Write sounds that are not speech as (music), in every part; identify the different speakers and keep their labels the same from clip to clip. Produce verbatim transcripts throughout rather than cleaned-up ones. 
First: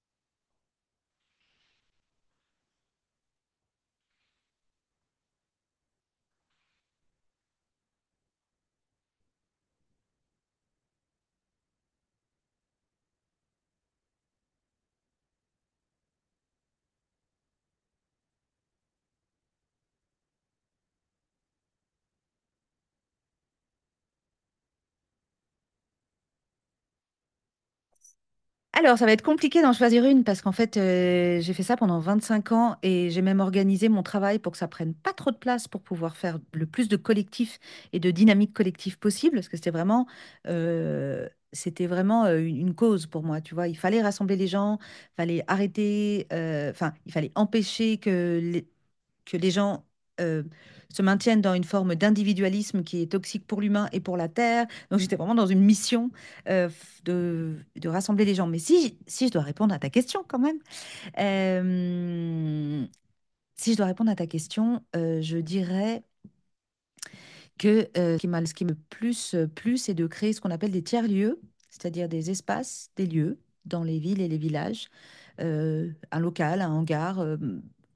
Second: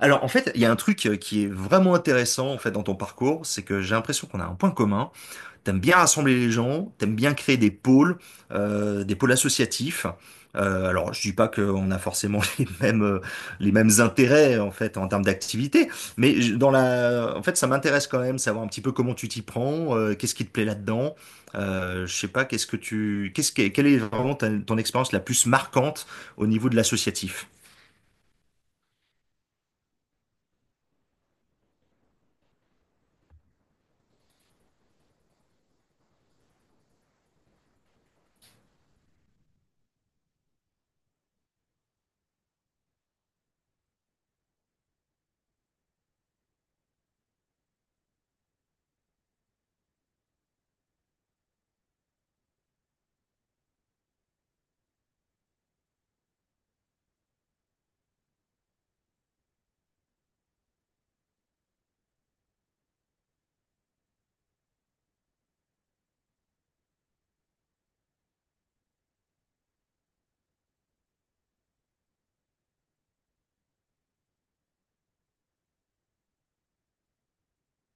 Speaker 1: Alors en fait, il y a un truc euh, qui est vraiment intéressant en fait dans ton parcours, c'est que j'ai l'impression qu'on a un point commun. T'aimes bien rassembler les gens, t'aimes bien créer des pôles, euh, des pôles associatifs. Euh, alors je dis pas qu'on a forcément (laughs) les mêmes euh, les mêmes intérêts en fait en termes d'activité, mais je- dans la, en fait ça m'intéresse quand même savoir un petit peu comment tu t'y prends, euh, qu'est-ce qui te plaît là-dedans. Euh, je sais pas, qu'est-ce que tu, qu'est-ce que, quelle est vraiment ta- ton expérience la plus marquante au niveau de l'associatif?
Speaker 2: Alors, ça va être compliqué d'en choisir une parce qu'en fait, euh, j'ai fait ça pendant vingt-cinq ans et j'ai même organisé mon travail pour que ça prenne pas trop de place pour pouvoir faire le plus de collectifs et de dynamique collective possible parce que c'était vraiment, euh, c'était vraiment euh, une une cause pour moi, tu vois. Il fallait rassembler les gens, fallait arrêter, euh, enfin, il fallait empêcher que les- que les gens euh, se maintiennent dans une forme d'individualisme qui est toxique pour l'humain et pour la Terre. Donc j'étais vraiment dans une mission euh, de, de, rassembler les gens. Mais si, si je dois répondre à ta question quand même, euh, si je dois répondre à ta question, euh, je dirais que euh, ce qui m'a- ce qui me plus euh, plu, c'est de créer ce qu'on appelle des tiers-lieux, c'est-à-dire des espaces, des lieux dans les villes et les villages, euh, un local, un hangar, euh,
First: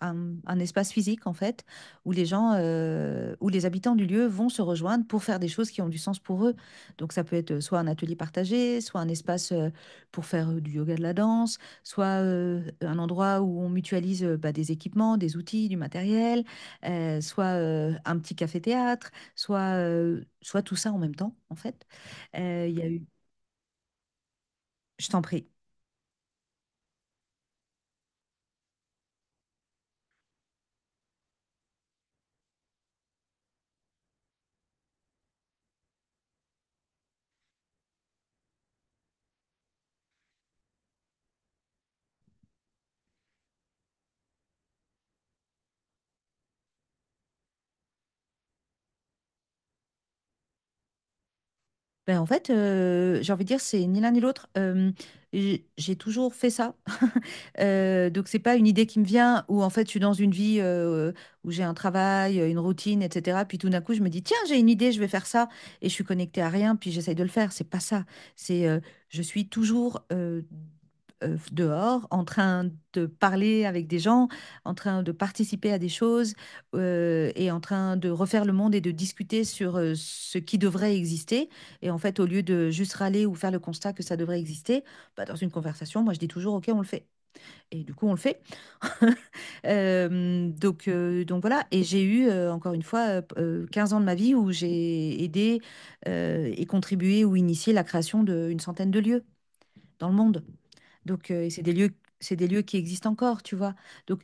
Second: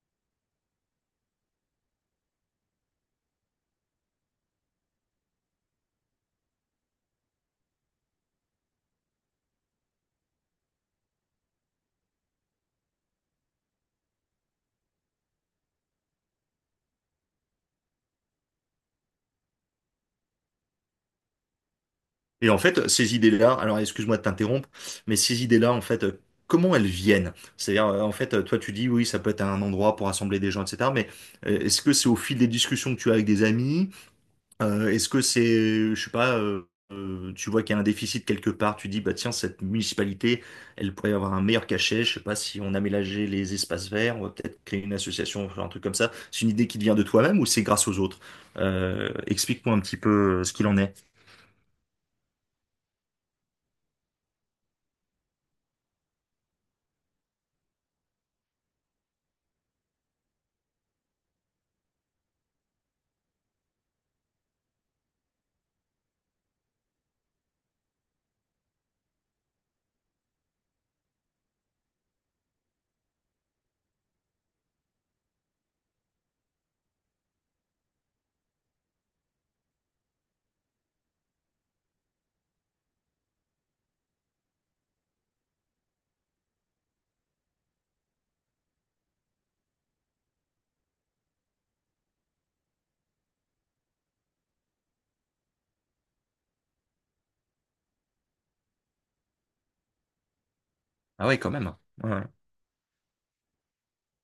Speaker 2: un, un espace physique en fait, où les gens, euh, où les habitants du lieu vont se rejoindre pour faire des choses qui ont du sens pour eux. Donc ça peut être euh, soit un atelier partagé, soit un espace euh, pour faire euh, du yoga, de la danse, soit euh, un endroit où on mutualise euh, bah, des équipements, des outils, du matériel, euh, soit euh, un petit café-théâtre soit, euh, soit tout ça en même temps, en fait.
Speaker 1: Et en
Speaker 2: Euh, il y a
Speaker 1: fait,
Speaker 2: eu,
Speaker 1: ces idées-là, alors excuse-moi de t'interrompre,
Speaker 2: je
Speaker 1: mais
Speaker 2: t'en
Speaker 1: ces
Speaker 2: prie.
Speaker 1: idées-là, en fait, euh, comment elles viennent? C'est-à-dire, euh, en fait, euh, toi, tu dis, oui, ça peut être un endroit pour rassembler des gens, et cetera. Mais euh, est-ce que c'est au fil des discussions que tu as avec des amis? Euh, est-ce que c'est, je sais pas, euh, euh, tu vois qu'il y a un déficit quelque part, tu dis, bah tiens, cette municipalité, elle pourrait avoir un meilleur cachet, je sais pas, si on aménageait les espaces verts, on va peut-être créer une association, faire un truc comme ça. C'est une idée qui te vient de toi-même ou c'est grâce aux autres? Euh, explique-moi un petit peu euh, ce qu'il en est.
Speaker 2: Ben, en fait, euh, j'ai envie de dire, c'est ni l'un ni l'autre. Euh, j'ai j'ai toujours fait ça. (laughs) Euh, donc, c'est pas une idée qui me vient où, en fait, je suis dans une vie euh, où j'ai un travail, une routine, et cetera. Puis tout d'un coup, je me dis, tiens, j'ai une idée, je vais faire ça. Et je suis connectée à rien, puis j'essaye de le faire. C'est pas ça. C'est, euh, je suis toujours euh, euh, dehors, en train de parler avec des gens, en train de participer à des choses euh, et en train de refaire le monde et de discuter sur euh, ce qui devrait exister. Et en fait, au lieu de juste râler ou faire le constat que ça devrait exister, bah, dans une conversation, moi, je dis toujours, OK, on le fait. Et du coup, on le fait. (laughs) Euh, donc, euh, donc voilà. Et j'ai eu, euh, encore une fois, euh, p- euh, quinze ans de ma vie où j'ai aidé euh, et contribué ou initié la création d'une centaine de lieux dans le monde.
Speaker 1: Ah
Speaker 2: Donc,
Speaker 1: ouais,
Speaker 2: euh, et
Speaker 1: quand
Speaker 2: c'est des
Speaker 1: même.
Speaker 2: lieux,
Speaker 1: Ouais.
Speaker 2: c'est des lieux qui existent encore, tu vois. Donc,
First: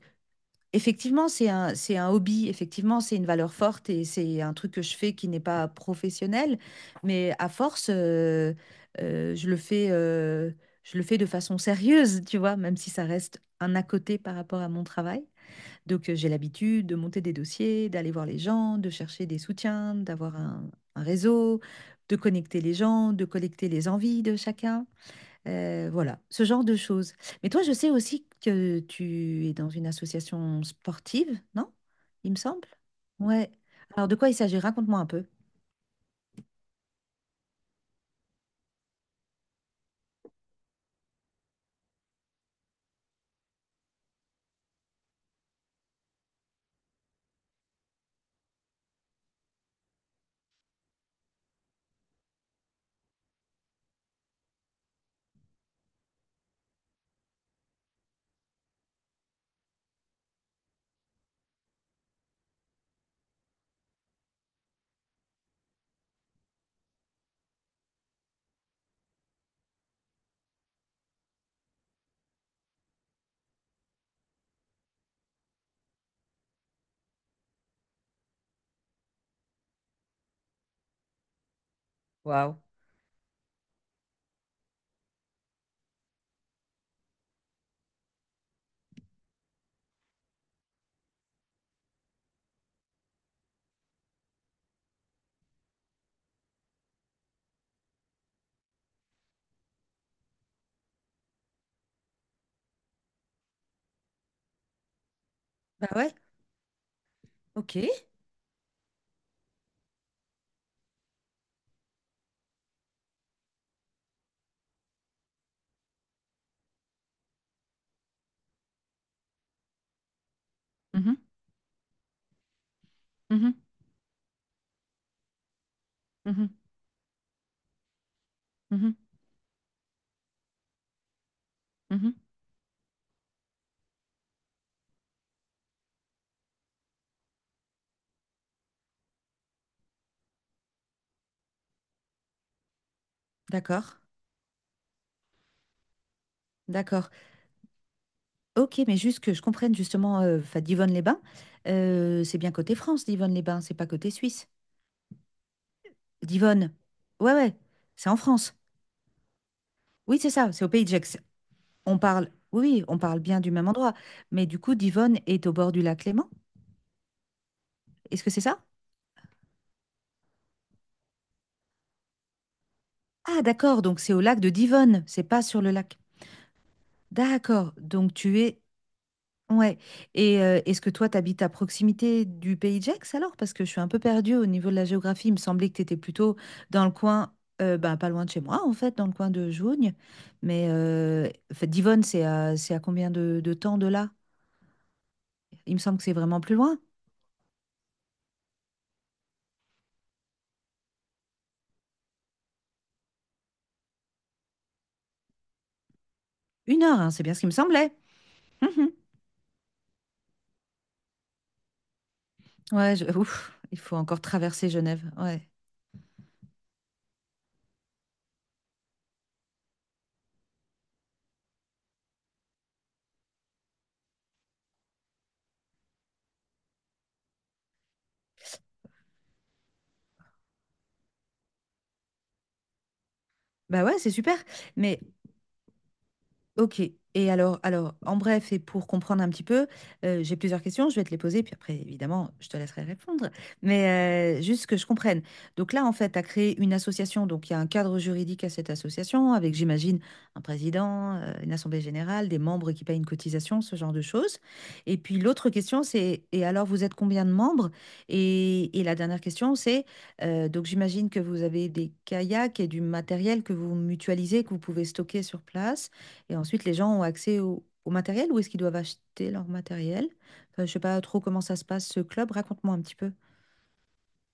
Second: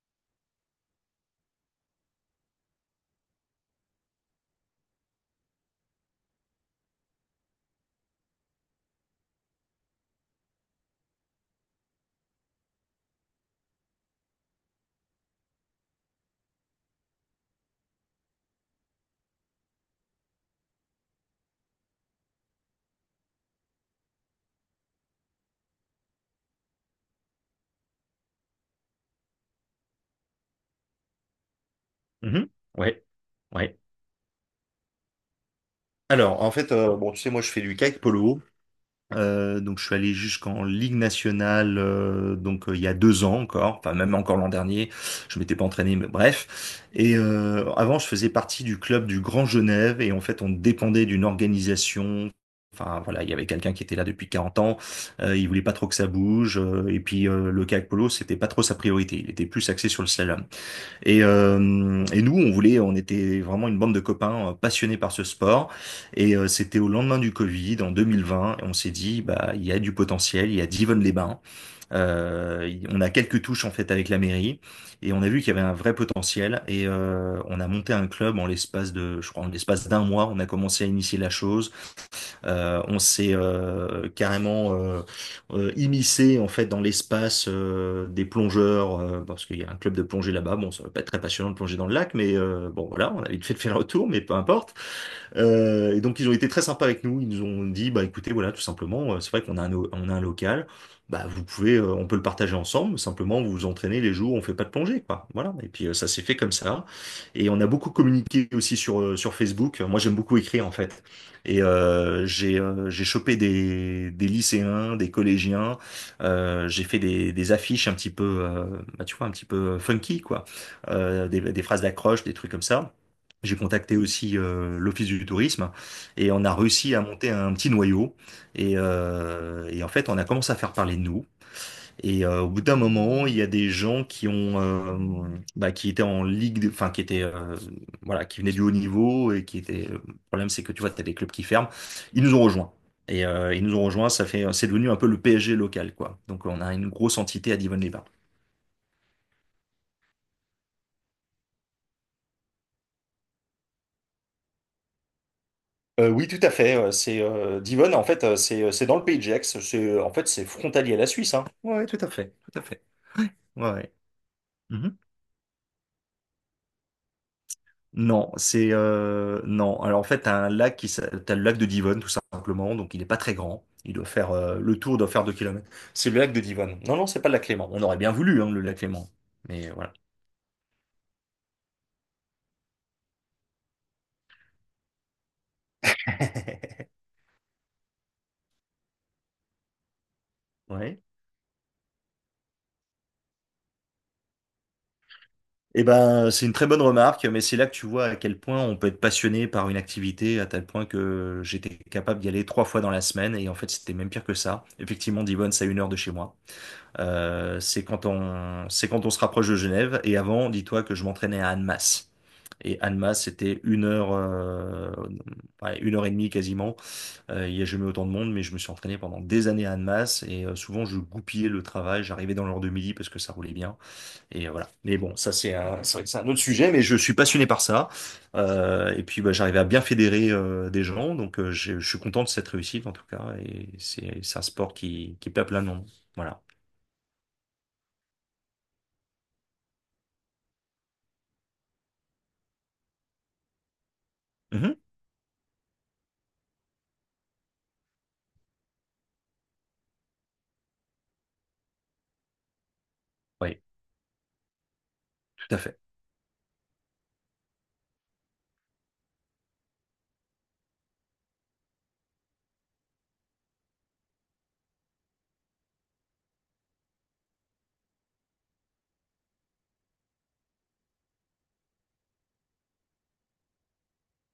Speaker 2: effectivement, c'est un c'est un hobby, effectivement, c'est une valeur forte et c'est un truc que je fais qui n'est pas professionnel, mais à force, heu heu, je le fais, heu, je le fais de façon sérieuse, tu vois? Même si ça reste un à côté par rapport à mon travail. Donc, heu, j'ai l'habitude de monter des dossiers, d'aller voir les gens, de chercher des soutiens, d'avoir un un réseau, de connecter les gens, de collecter les envies de chacun. Euh, voilà, ce genre de choses. Mais toi, je sais aussi que tu es dans une association sportive, non? Il me
Speaker 1: Mhm.
Speaker 2: semble.
Speaker 1: Ouais,
Speaker 2: Ouais.
Speaker 1: ouais.
Speaker 2: Alors, de quoi il s'agit? Raconte-moi un peu.
Speaker 1: Alors, en fait, euh, bon, tu sais, moi, je fais du kayak polo. Euh, donc, je suis allé jusqu'en Ligue nationale, euh, donc euh, il y a deux ans encore, enfin même encore l'an dernier. Je m'étais pas entraîné, mais bref. Et euh, avant, je faisais partie du club du Grand Genève, et en fait, on dépendait d'une organisation. Enfin voilà, il y avait quelqu'un qui était là depuis quarante ans. Euh, il voulait pas trop que ça bouge, euh, et puis euh, le kayak polo, c'était pas trop sa priorité. Il était plus axé sur le slalom. Et, euh, et nous, on voulait, on était vraiment une bande de copains euh, passionnés par ce sport. Et euh, c'était au lendemain du Covid, en deux mille vingt, et on s'est dit, bah, il y a du potentiel, il y a Divonne-les-Bains. Euh, y- on a quelques touches en fait avec la mairie, et on a vu qu'il y avait un vrai potentiel. Et euh, on a monté un club en l'espace de, je crois, en l'espace d'un mois, on a commencé à initier la chose.
Speaker 2: Waouh.
Speaker 1: Euh, on s'est euh, carrément euh, euh, immiscé en fait dans l'espace euh, des plongeurs euh, parce qu'il y a un club de plongée là-bas. Bon, ça va pas être très passionnant de plonger dans le lac, mais euh, bon voilà, on a vite fait de faire le retour, mais peu importe. Euh, et donc ils ont été très sympas avec nous. Ils nous ont dit, bah écoutez, voilà, tout simplement, euh, c'est vrai qu'on a un, o- on a un local, bah vous pouvez, euh, on peut le partager ensemble. Simplement, vous vous entraînez les jours où on fait pas de plongée, quoi. Voilà. Et
Speaker 2: Bah
Speaker 1: puis euh, ça
Speaker 2: ouais,
Speaker 1: s'est fait comme ça. Et on a
Speaker 2: ok.
Speaker 1: beaucoup communiqué aussi sur euh, sur Facebook. Moi, j'aime beaucoup écrire en fait. Et euh, j'ai euh, j'ai chopé des des lycéens, des collégiens. Euh, j'ai fait des des affiches un petit peu, euh, bah tu vois, un petit peu euh, funky, quoi.
Speaker 2: Mhm,
Speaker 1: Euh, des des phrases d'accroche, des trucs comme ça.
Speaker 2: mhm,
Speaker 1: J'ai contacté aussi euh, l'Office du tourisme et on
Speaker 2: mhm,
Speaker 1: a réussi à monter un petit noyau. Et,
Speaker 2: mhm,
Speaker 1: euh, et en fait, on a commencé à faire parler de nous.
Speaker 2: mhm.
Speaker 1: Et euh, au bout d'un moment, il y a des gens qui ont, euh, bah, qui étaient en ligue, de- enfin qui étaient, euh, voilà, qui venaient du haut niveau et qui étaient. euh, Le problème, c'est que tu vois, t'as des clubs qui ferment. Ils nous ont rejoints. Et euh, ils nous ont
Speaker 2: D'accord,
Speaker 1: rejoints. Ça fait, c'est devenu un peu le P S G local, quoi. Donc, on a une
Speaker 2: d'accord.
Speaker 1: grosse entité à Divonne-les-Bains.
Speaker 2: Ok, mais juste que je comprenne justement, euh, enfin, Divonne-les-Bains, euh, c'est bien côté France, Divonne-les-Bains, c'est pas côté Suisse.
Speaker 1: Euh, oui, tout à
Speaker 2: Divonne,
Speaker 1: fait. euh, C'est
Speaker 2: ouais, ouais,
Speaker 1: euh, Divonne, en
Speaker 2: c'est en
Speaker 1: fait, euh,
Speaker 2: France.
Speaker 1: c'est euh, c'est dans le pays de Gex. C'est en
Speaker 2: Oui,
Speaker 1: fait
Speaker 2: c'est
Speaker 1: c'est
Speaker 2: ça, c'est au Pays de
Speaker 1: frontalier à la
Speaker 2: Gex.
Speaker 1: Suisse, hein. Ouais,
Speaker 2: On
Speaker 1: tout à
Speaker 2: parle,
Speaker 1: fait, tout à
Speaker 2: oui,
Speaker 1: fait.
Speaker 2: oui, on parle bien du même
Speaker 1: Ouais. Ouais.
Speaker 2: endroit, mais du coup,
Speaker 1: Mhm.
Speaker 2: Divonne est au bord du lac Léman. Est-ce que
Speaker 1: Non,
Speaker 2: c'est ça?
Speaker 1: c'est euh, non. Alors en fait, t'as un lac qui s'a- t'as le lac de Divonne tout simplement. Donc il est pas très
Speaker 2: Ah,
Speaker 1: grand.
Speaker 2: d'accord,
Speaker 1: Il
Speaker 2: donc
Speaker 1: doit
Speaker 2: c'est au
Speaker 1: faire
Speaker 2: lac de
Speaker 1: euh, le tour
Speaker 2: Divonne,
Speaker 1: doit
Speaker 2: c'est
Speaker 1: faire deux
Speaker 2: pas sur
Speaker 1: kilomètres.
Speaker 2: le lac.
Speaker 1: C'est le lac de Divonne. Non, non, c'est pas le lac Clément.
Speaker 2: D'accord,
Speaker 1: On aurait bien
Speaker 2: donc tu
Speaker 1: voulu hein, le
Speaker 2: es...
Speaker 1: lac Clément, mais
Speaker 2: Ouais.
Speaker 1: voilà.
Speaker 2: Et euh, est-ce que toi, t'habites à proximité du pays de Gex alors? Parce que je suis un peu perdue au niveau de la géographie. Il me semblait que t'étais plutôt dans le
Speaker 1: (laughs)
Speaker 2: coin, euh, bah, pas loin de chez moi, en fait, dans le coin de Jougne. Mais
Speaker 1: Ouais.
Speaker 2: euh, en fait, Divonne, c'est à, c'est à combien de, de temps de là? Il me
Speaker 1: Eh
Speaker 2: semble que c'est
Speaker 1: ben,
Speaker 2: vraiment
Speaker 1: c'est une
Speaker 2: plus
Speaker 1: très
Speaker 2: loin.
Speaker 1: bonne remarque, mais c'est là que tu vois à quel point on peut être passionné par une activité, à tel point que j'étais capable d'y aller trois fois dans la semaine, et en fait, c'était même pire que ça. Effectivement, Divonne, c'est à une heure de chez moi.
Speaker 2: Une heure, hein, c'est bien ce qui me
Speaker 1: Euh, c'est
Speaker 2: semblait.
Speaker 1: quand on,
Speaker 2: (laughs)
Speaker 1: c'est quand on se rapproche de Genève, et avant, dis-toi que je m'entraînais à Annemasse. Et
Speaker 2: Ouais, je-
Speaker 1: Annemasse,
Speaker 2: ouf,
Speaker 1: c'était
Speaker 2: il
Speaker 1: une
Speaker 2: faut
Speaker 1: heure,
Speaker 2: encore traverser
Speaker 1: euh,
Speaker 2: Genève. Ouais.
Speaker 1: ouais, une heure et demie quasiment. Euh, il n'y a jamais autant de monde, mais je me suis entraîné pendant des années à Annemasse, et euh, souvent, je goupillais le travail, j'arrivais dans l'heure de midi parce que ça roulait bien. Et euh, voilà. Mais bon, ça c'est un, c'est vrai que c'est un autre sujet, mais je suis passionné par ça. Euh, et puis bah, j'arrive à bien fédérer euh, des gens, donc euh, je, je suis content de cette réussite en tout cas. Et
Speaker 2: Bah ouais, c'est
Speaker 1: c'est
Speaker 2: super.
Speaker 1: c'est un sport
Speaker 2: Mais
Speaker 1: qui, qui plaît à plein de monde. Voilà.
Speaker 2: ok. Et alors, alors, en bref, et pour comprendre un petit peu, euh, j'ai plusieurs questions, je vais te les poser, puis après, évidemment, je te laisserai répondre. Mais euh, juste que
Speaker 1: Mhm.
Speaker 2: je comprenne. Donc là, en fait, tu as créé une association, donc il y a un cadre juridique à cette association, avec, j'imagine, un président, euh, une assemblée générale, des membres qui payent une
Speaker 1: Oui,
Speaker 2: cotisation, ce genre de choses. Et puis l'autre
Speaker 1: tout à fait.
Speaker 2: question, c'est, et alors, vous êtes combien de membres? Et, et la dernière question, c'est, euh, donc j'imagine que vous avez des kayaks et du matériel que vous mutualisez, que vous pouvez stocker sur place. Et ensuite, les gens ont accès au, au matériel ou est-ce qu'ils doivent acheter leur matériel? Enfin, je sais pas trop comment ça se passe, ce club. Raconte-moi un petit peu.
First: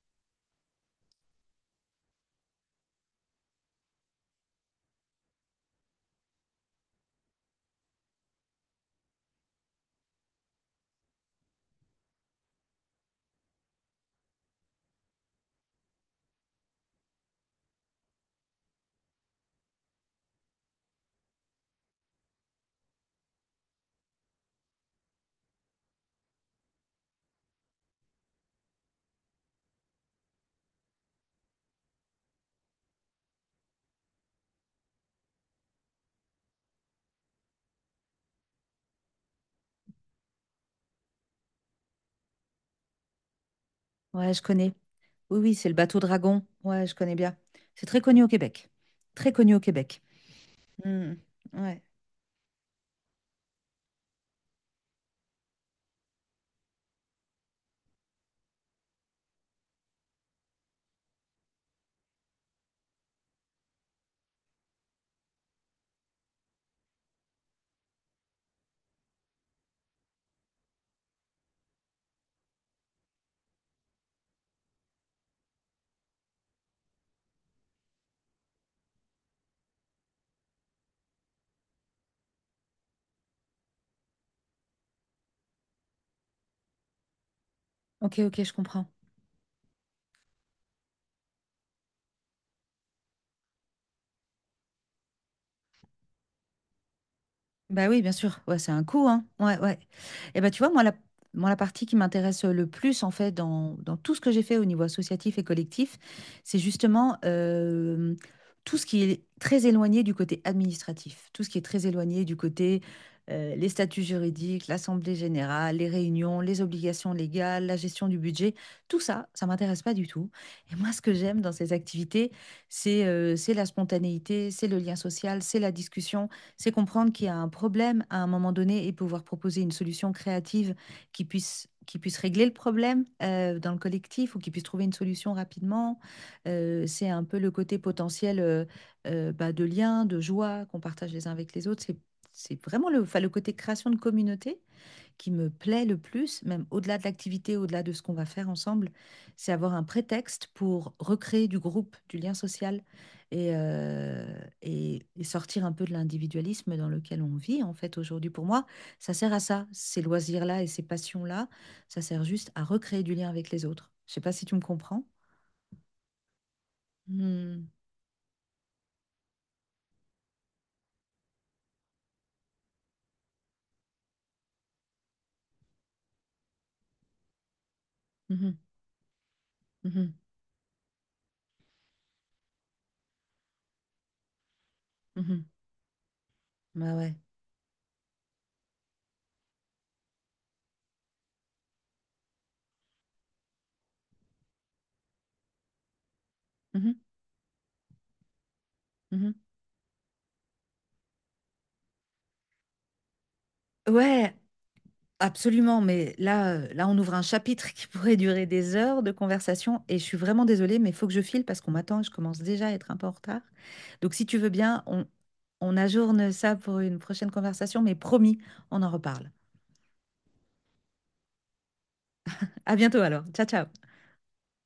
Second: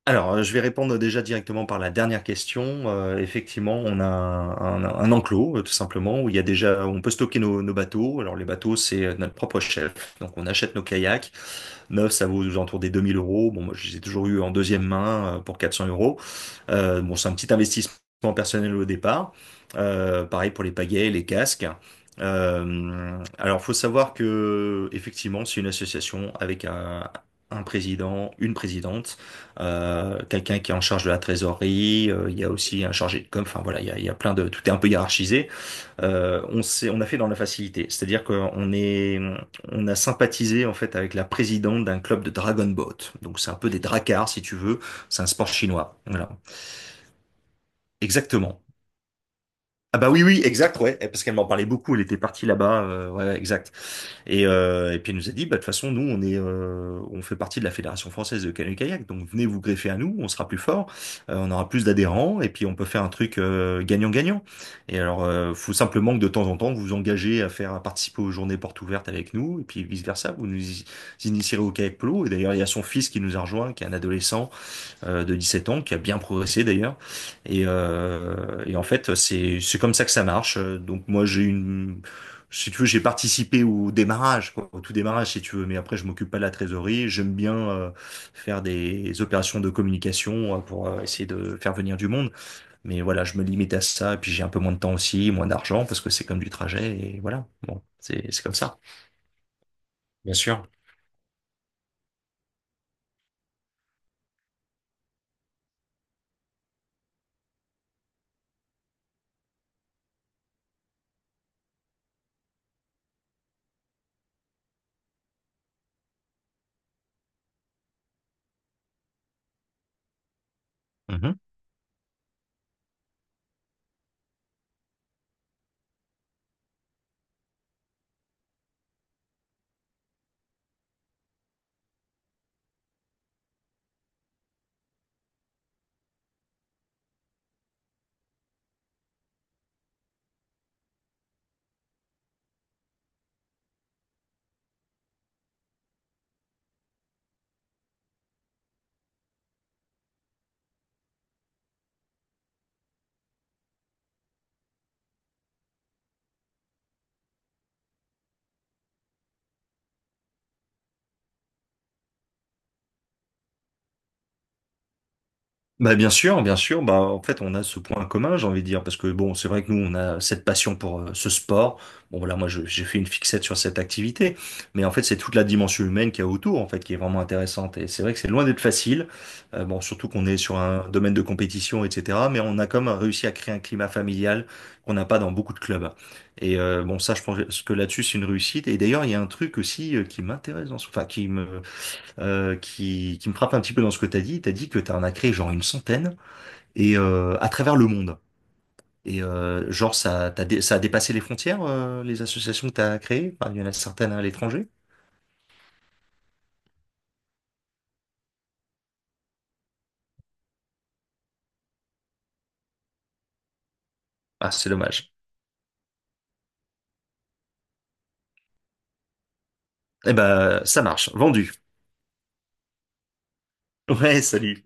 Speaker 1: Alors, euh, je vais répondre déjà directement par la dernière question. Euh, effectivement, on a un, un- un enclos, euh, tout simplement, où il y a déjà, où on peut stocker nos, nos bateaux. Alors, les bateaux, c'est euh, notre propre chef. Donc, on achète nos kayaks Neuf, ça vaut aux alentours des deux mille euros. Bon, moi, je les ai toujours eu en deuxième main euh, pour quatre cents euros. Euh, bon, c'est un petit investissement personnel au départ. Euh, pareil pour les pagaies, les casques. Euh, alors, faut savoir que effectivement, c'est une association avec un, un président, une présidente, euh, quelqu'un qui est en charge de la trésorerie. Euh, il y a aussi un chargé de com. Enfin voilà, il y a, il y a plein de, tout est un peu hiérarchisé euh, on s'est, on a fait dans la facilité. C'est-à-dire qu'on est, on a sympathisé en fait avec la présidente d'un club de Dragon Boat. Donc c'est un peu des dracars
Speaker 2: Ouais, je
Speaker 1: si tu
Speaker 2: connais.
Speaker 1: veux. C'est un
Speaker 2: Oui,
Speaker 1: sport
Speaker 2: oui, c'est le
Speaker 1: chinois.
Speaker 2: bateau
Speaker 1: Voilà.
Speaker 2: Dragon. Ouais, je connais bien. C'est très connu au
Speaker 1: Exactement.
Speaker 2: Québec. Très connu au
Speaker 1: Ah
Speaker 2: Québec.
Speaker 1: bah oui, oui, exact, ouais, Eh,
Speaker 2: Hmm,
Speaker 1: parce qu'elle m'en parlait
Speaker 2: ouais.
Speaker 1: beaucoup, elle était partie là-bas, euh, ouais, ouais, exact. Et, euh, et puis elle nous a dit, bah de toute façon, nous, on est, euh, on fait partie de la Fédération française de canoë-kayak, donc venez vous greffer à nous, on sera plus fort, euh, on aura plus d'adhérents, et puis on peut faire un truc euh, gagnant-gagnant. Et alors, euh, faut simplement que de temps en temps, vous vous engagez à faire à participer aux journées portes ouvertes avec nous, et puis vice-versa, vous nous initierez au kayak polo, et d'ailleurs, il y a son fils qui nous a rejoint, qui est un adolescent, euh, de dix-sept ans, qui a bien progressé d'ailleurs. Et, euh, et en fait, c'est c'est comme ça que ça marche. Donc moi, j'ai une, si tu veux, j'ai participé au démarrage, quoi, au tout démarrage, si tu veux. Mais après, je m'occupe pas de la trésorerie. J'aime bien euh,
Speaker 2: Ok, ok, je
Speaker 1: faire
Speaker 2: comprends.
Speaker 1: des opérations de communication euh, pour euh, essayer de faire venir du monde. Mais voilà, je me limite à ça. Et puis j'ai un peu moins de temps aussi, moins d'argent, parce que c'est comme du trajet. Et voilà, bon,
Speaker 2: Bah oui, bien
Speaker 1: c'est
Speaker 2: sûr.
Speaker 1: c'est comme
Speaker 2: Ouais, c'est
Speaker 1: ça,
Speaker 2: un coût, hein. Ouais, ouais.
Speaker 1: bien
Speaker 2: Et ben tu
Speaker 1: sûr.
Speaker 2: vois, moi, la, moi, la partie qui m'intéresse le plus, en fait, dans, dans tout ce que j'ai fait au niveau associatif et collectif, c'est justement euh, tout ce qui est très éloigné du côté administratif, tout ce qui est très éloigné du côté euh, les statuts juridiques, l'assemblée générale, les réunions, les obligations légales, la gestion du budget, tout ça, ça m'intéresse pas du tout. Et moi, ce que
Speaker 1: Mhm.
Speaker 2: j'aime dans ces activités, c'est euh, c'est la spontanéité, c'est le lien social, c'est la discussion c'est comprendre qu'il y a un problème à un moment donné et pouvoir proposer une solution créative qui puisse, qui puisse régler le problème euh, dans le collectif ou qui puisse trouver une solution rapidement. Euh, c'est un peu le côté potentiel euh, euh, bah, de lien, de joie qu'on partage les uns avec les autres. C'est, c'est vraiment le, enfin, le côté création de communauté qui me plaît le plus, même au-delà de l'activité, au-delà de ce qu'on va faire ensemble, c'est avoir un prétexte pour recréer du groupe, du lien social et, euh, et, et sortir un peu de l'individualisme dans lequel on vit en fait aujourd'hui. Pour moi, ça sert à ça, ces loisirs-là et ces passions-là, ça sert juste à recréer du lien avec les autres. Je sais pas si tu me comprends.
Speaker 1: Bah bien sûr, bien sûr. Bah en fait, on a
Speaker 2: Mhm,
Speaker 1: ce point commun, j'ai envie de dire, parce que bon, c'est vrai que nous, on a cette passion pour euh, ce sport. Bon voilà, moi, je- j'ai fait une fixette sur cette activité, mais en fait, c'est toute la dimension humaine qu'il y a autour, en fait, qui est vraiment intéressante. Et c'est vrai que c'est loin
Speaker 2: mhm,
Speaker 1: d'être facile. Euh, bon, surtout
Speaker 2: mhm,
Speaker 1: qu'on est sur un domaine de compétition, et cetera. Mais on a quand même réussi à créer un climat familial qu'on n'a pas dans
Speaker 2: mhm.
Speaker 1: beaucoup de clubs. Et euh,
Speaker 2: Bah
Speaker 1: bon, ça,
Speaker 2: ouais.
Speaker 1: je pense que là-dessus, c'est une réussite. Et d'ailleurs, il y a un truc aussi euh, qui m'intéresse dans ce, enfin, qui me euh, qui, qui me frappe un petit peu dans ce que t'as dit. T'as dit que t'en as créé genre une centaine et
Speaker 2: Mhm,
Speaker 1: euh, à travers le monde. Et
Speaker 2: mhm.
Speaker 1: euh, genre ça, t'as dé- ça a dépassé les frontières, euh, les associations que t'as créées. Enfin, il y en a certaines à
Speaker 2: Ouais,
Speaker 1: l'étranger.
Speaker 2: absolument, mais là, heu, là, on ouvre un chapitre qui (laughs) pourrait durer des heures de conversation et je suis vraiment désolée, mais il faut que je file parce qu'on m'attend et je commence déjà à être un peu en retard. Donc si tu veux
Speaker 1: Ah, c'est
Speaker 2: bien, on
Speaker 1: dommage.
Speaker 2: on ajourne ça pour une prochaine conversation, mais promis, on en reparle.
Speaker 1: Eh ben, ça marche. Vendu.
Speaker 2: À bientôt alors. Ciao, ciao.
Speaker 1: Ouais, salut.